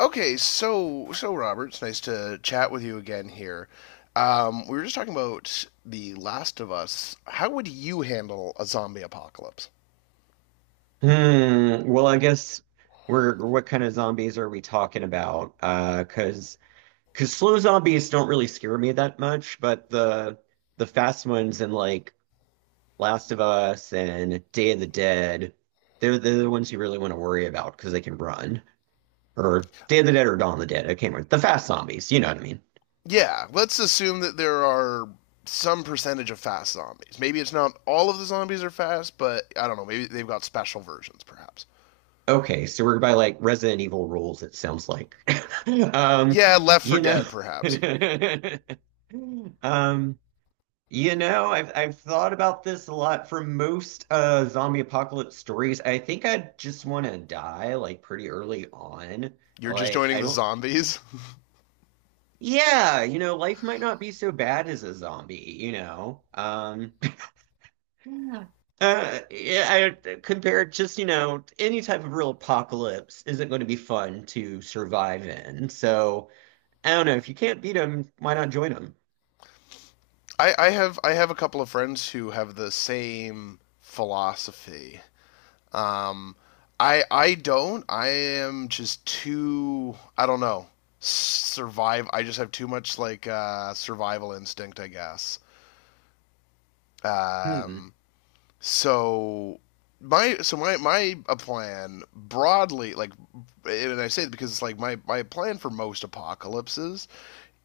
Okay, so Robert, it's nice to chat with you again here. We were just talking about The Last of Us. How would you handle a zombie apocalypse? Hmm. Well, I guess we're what kind of zombies are we talking about? Because slow zombies don't really scare me that much, but the fast ones in like Last of Us and Day of the Dead, they're the ones you really want to worry about because they can run. Or Day of the Dead or Dawn of the Dead. I can't remember. The fast zombies, you know what I mean? Yeah, let's assume that there are some percentage of fast zombies. Maybe it's not all of the zombies are fast, but I don't know. Maybe they've got special versions, perhaps. Okay, so we're by like Resident Evil rules, it sounds like. Um, Yeah, Left for you know. Dead, perhaps. Um, You know, I've thought about this a lot for most zombie apocalypse stories. I think I just want to die like pretty early on. You're just Like I joining the don't. zombies. Yeah, you know, life might not be so bad as a zombie, you know. Yeah. Yeah, I compared just, you know, any type of real apocalypse isn't going to be fun to survive in. So, I don't know, if you can't beat them, why not join them? I have I have a couple of friends who have the same philosophy. Um, I don't. I am just too. I don't know. Survive. I just have too much like survival instinct, I guess. Hmm. Um, so my so my a plan broadly, like, and I say it because it's like my plan for most apocalypses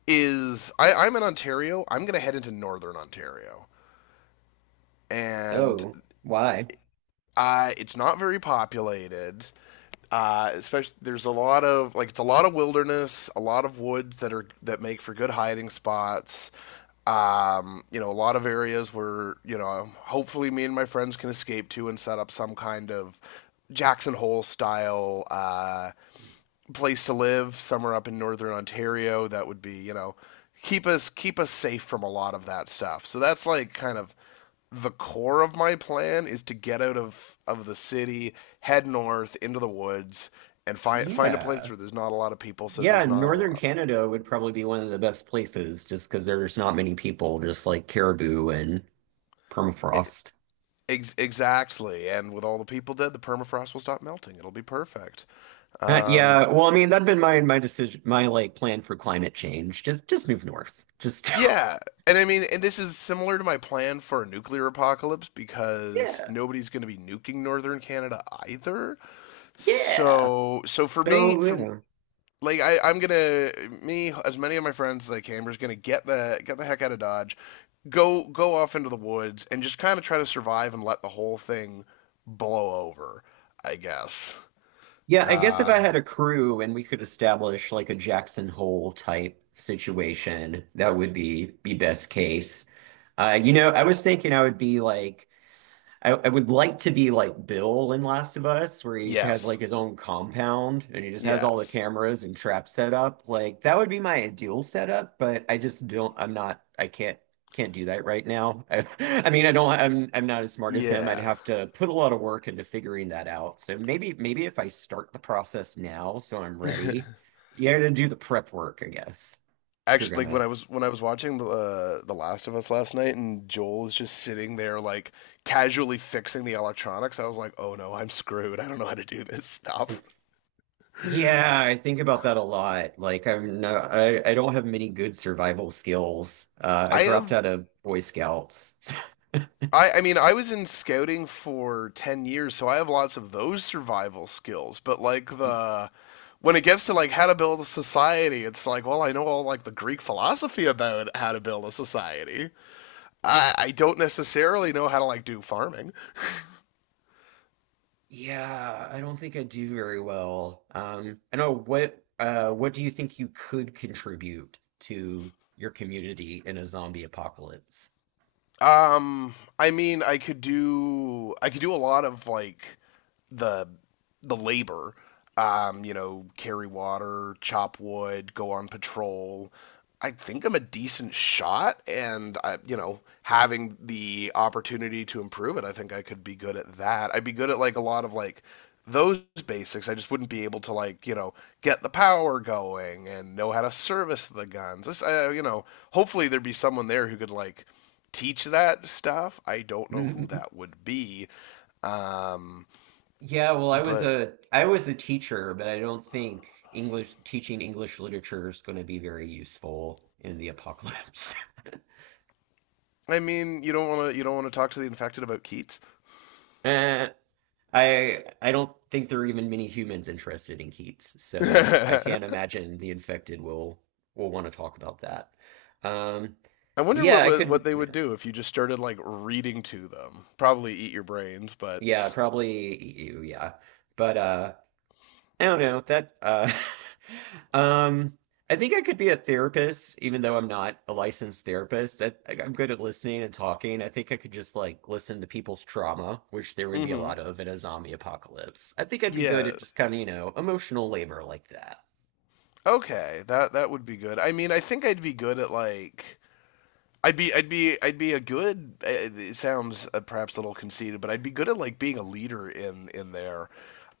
is, I'm in Ontario, I'm going to head into northern Ontario, and Oh, why? I, it's not very populated. Especially, there's a lot of, like, it's a lot of wilderness, a lot of woods that are, that make for good hiding spots. You know, a lot of areas where, you know, hopefully me and my friends can escape to and set up some kind of Jackson Hole style place to live somewhere up in northern Ontario that would be, you know, keep us safe from a lot of that stuff. So that's like kind of the core of my plan is to get out of the city, head north into the woods, and find a place Yeah. where there's not a lot of people, so Yeah, there's not a northern lot Canada would probably be one of the best places just because there's not many people, just like caribou and of. Permafrost. Exactly, and with all the people dead, the permafrost will stop melting. It'll be perfect. Um, Yeah, well, I mean, that'd been my decision, my like plan for climate change. Just move north. Just yeah, and I mean, and this is similar to my plan for a nuclear apocalypse because yeah, nobody's going to be nuking northern Canada either. yeah. So, so for me, So, for, you. like, I'm gonna me as many of my friends as I can. We're just gonna get the heck out of Dodge, go off into the woods, and just kind of try to survive and let the whole thing blow over. I guess. Yeah, I guess if I Uh, had a crew and we could establish like a Jackson Hole type situation, that would be best case. You know, I was thinking I would be like I would like to be like Bill in Last of Us, where he has yes, like his own compound and he just has all the yes, cameras and traps set up. Like that would be my ideal setup, but I just don't. I'm not. I can't do that right now. I mean, I don't. I'm not as smart as him. I'd yeah. have to put a lot of work into figuring that out. So maybe if I start the process now, so I'm ready. You got to do the prep work, I guess, if you're Actually, like gonna. When I was watching the Last of Us last night, and Joel is just sitting there like casually fixing the electronics. I was like, oh no, I'm screwed. I don't know how to do this stuff. I Yeah, I think about that a lot. Like I'm no, I don't have many good survival skills. I dropped have, out of Boy Scouts. I mean, I was in scouting for 10 years, so I have lots of those survival skills. But, like, the, when it gets to, like, how to build a society, it's like, well, I know all, like, the Greek philosophy about how to build a society. I don't necessarily know how to, like, do farming. Yeah, I don't think I do very well. I know what do you think you could contribute to your community in a zombie apocalypse? Um, I mean, I could do a lot of, like, the the labor. You know, carry water, chop wood, go on patrol. I think I'm a decent shot, and I, you know, having the opportunity to improve it, I think I could be good at that. I'd be good at like a lot of like those basics. I just wouldn't be able to, like, you know, get the power going and know how to service the guns. This, you know, hopefully there'd be someone there who could like teach that stuff. I don't know who that would be, um, Yeah, well, but I was a teacher, but I don't think English teaching English literature is going to be very useful in the apocalypse. I mean, you don't want to talk to the infected about Keats. Eh, I don't think there are even many humans interested in Keats, so I can't I imagine the infected will want to talk about that. Um, wonder yeah, what, I what could, they would yeah, do if you just started like reading to them. Probably eat your brains, yeah, but probably EU, yeah, but I don't know that um I think I could be a therapist even though I'm not a licensed therapist. I'm good at listening and talking. I think I could just like listen to people's trauma, which there would be a mhm. lot of in a zombie apocalypse. I think I'd be good Yeah. at just kind of, you know, emotional labor like that. Okay. That would be good. I mean, I think I'd be good at like, I'd be a good. It sounds perhaps a little conceited, but I'd be good at like being a leader in there.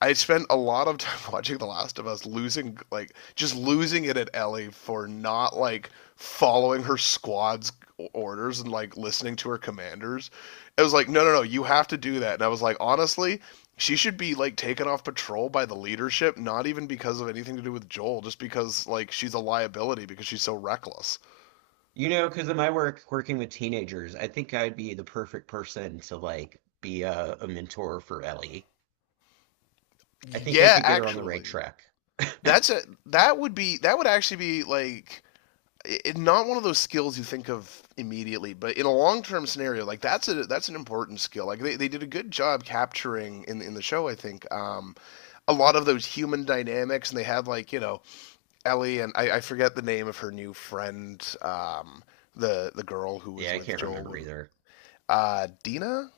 I spent a lot of time watching The Last of Us, losing, like, just losing it at Ellie for not like following her squad's orders and like listening to her commanders. It was like, no, no, no, you have to do that. And I was like, honestly, she should be like taken off patrol by the leadership, not even because of anything to do with Joel, just because like she's a liability because she's so reckless. You know, because of my work working with teenagers, I think I'd be the perfect person to like be a mentor for Ellie. I think I Yeah, could get her on the right actually. track. That's a, that would actually be like it, not one of those skills you think of immediately, but in a long term scenario, like that's a, that's an important skill. Like they did a good job capturing in the show, I think, a lot of those human dynamics, and they had like, you know, Ellie and, I forget the name of her new friend, the girl who Yeah, was I with can't remember Joel, either. Dina,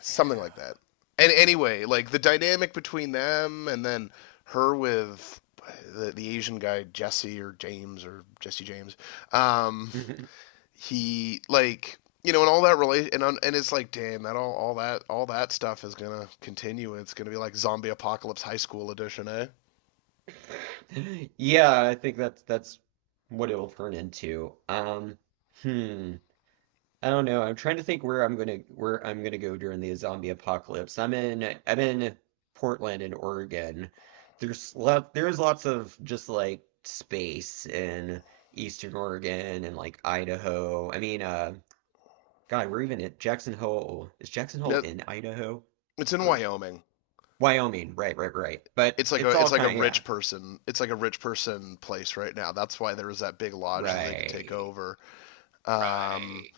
something like that. And anyway, like the dynamic between them and then her with the Asian guy Jesse or James or Jesse James. Um, he, like, you know, and all that relation, and it's like, damn, that all all that stuff is gonna continue. It's gonna be like zombie apocalypse high school edition, eh? Yeah, I think that's what it'll turn into. Hmm. I don't know. I'm trying to think where I'm gonna go during the zombie apocalypse. I'm in Portland in Oregon. There's lots of just like space in Eastern Oregon and like Idaho. I mean, God, we're even at Jackson Hole. Is Jackson Hole Yeah, in Idaho? it's in Wyoming. Wyoming, right, right, right. But It's like a, it's all it's like a kind of, yeah, rich person. It's like a rich person place right now. That's why there was that big lodge that they could take right, over. Um, right.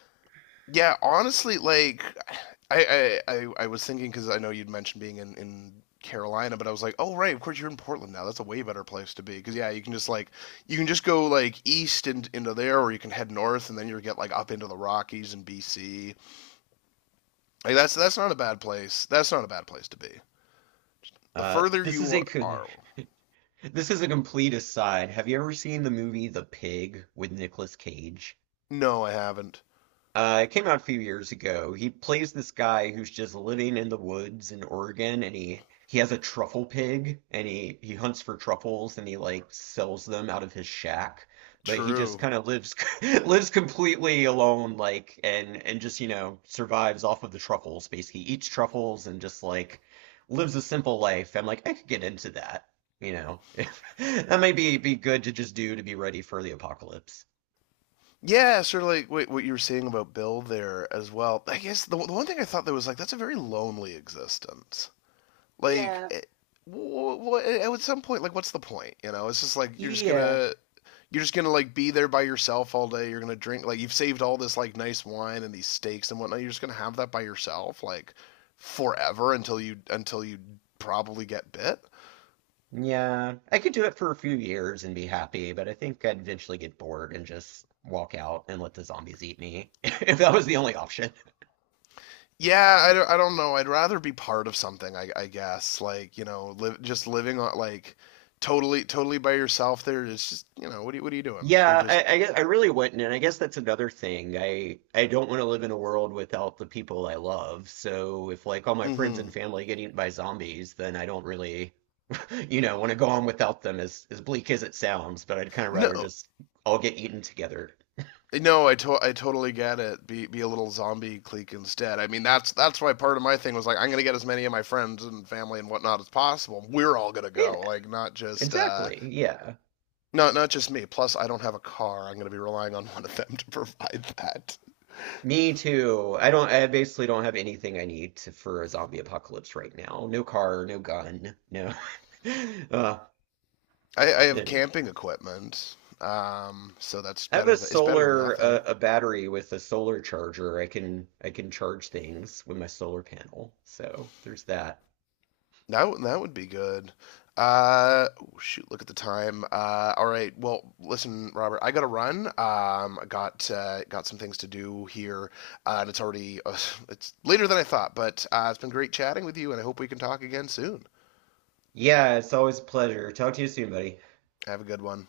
Yeah, honestly, like I was thinking because I know you'd mentioned being in Carolina, but I was like, oh right, of course you're in Portland now. That's a way better place to be because, yeah, you can just like you can just go like east and into there, or you can head north and then you get like up into the Rockies and BC. Like that's not a bad place. That's not a bad place to be. The further This is you a co- are, this is a complete aside. Have you ever seen the movie The Pig with Nicolas Cage? no, I haven't. It came out a few years ago. He plays this guy who's just living in the woods in Oregon, and he has a truffle pig, and he hunts for truffles, and he like sells them out of his shack. But he just True. kind of lives lives completely alone, like and just you know survives off of the truffles. Basically, eats truffles and just like lives a simple life. I'm like, I could get into that, you know. That may be good to just do to be ready for the apocalypse. Yeah, sort of like what, you were saying about Bill there as well. I guess the one thing I thought that was like that's a very lonely existence. Like, Yeah, it, at some point, like, what's the point? You know, it's just like yeah. You're just gonna like be there by yourself all day. You're gonna drink like you've saved all this like nice wine and these steaks and whatnot. You're just gonna have that by yourself like forever until you probably get bit. Yeah, I could do it for a few years and be happy, but I think I'd eventually get bored and just walk out and let the zombies eat me if that was the only option. Yeah, I don't know. I'd rather be part of something, I guess. Like, you know, live just living on like totally by yourself. There is just, you know, what are you doing? You're Yeah, just. I guess I really wouldn't, and I guess that's another thing. I don't want to live in a world without the people I love. So if like all my friends Mm-hmm. and family get eaten by zombies, then I don't really, you know, want to go on without them as bleak as it sounds, but I'd kind of rather No, just all get eaten together. no, I totally get it. Be a little zombie clique instead. I mean, that's why part of my thing was like, I'm gonna get as many of my friends and family and whatnot as possible. We're all gonna Yeah, go, like not just exactly. Yeah. not just me. Plus, I don't have a car. I'm gonna be relying on one of them to provide that. Me too. I don't, I basically don't have anything I need to, for a zombie apocalypse right now. No car, no gun, no. Uh, I have anyway, camping equipment, so that's I have better. a It's better than solar, nothing. a battery with a solar charger. I can charge things with my solar panel. So there's that. That would be good. Oh, shoot, look at the time. All right. Well, listen, Robert, I gotta run. I got some things to do here, and it's already it's later than I thought. But it's been great chatting with you, and I hope we can talk again soon. Yeah, it's always a pleasure. Talk to you soon, buddy. Have a good one.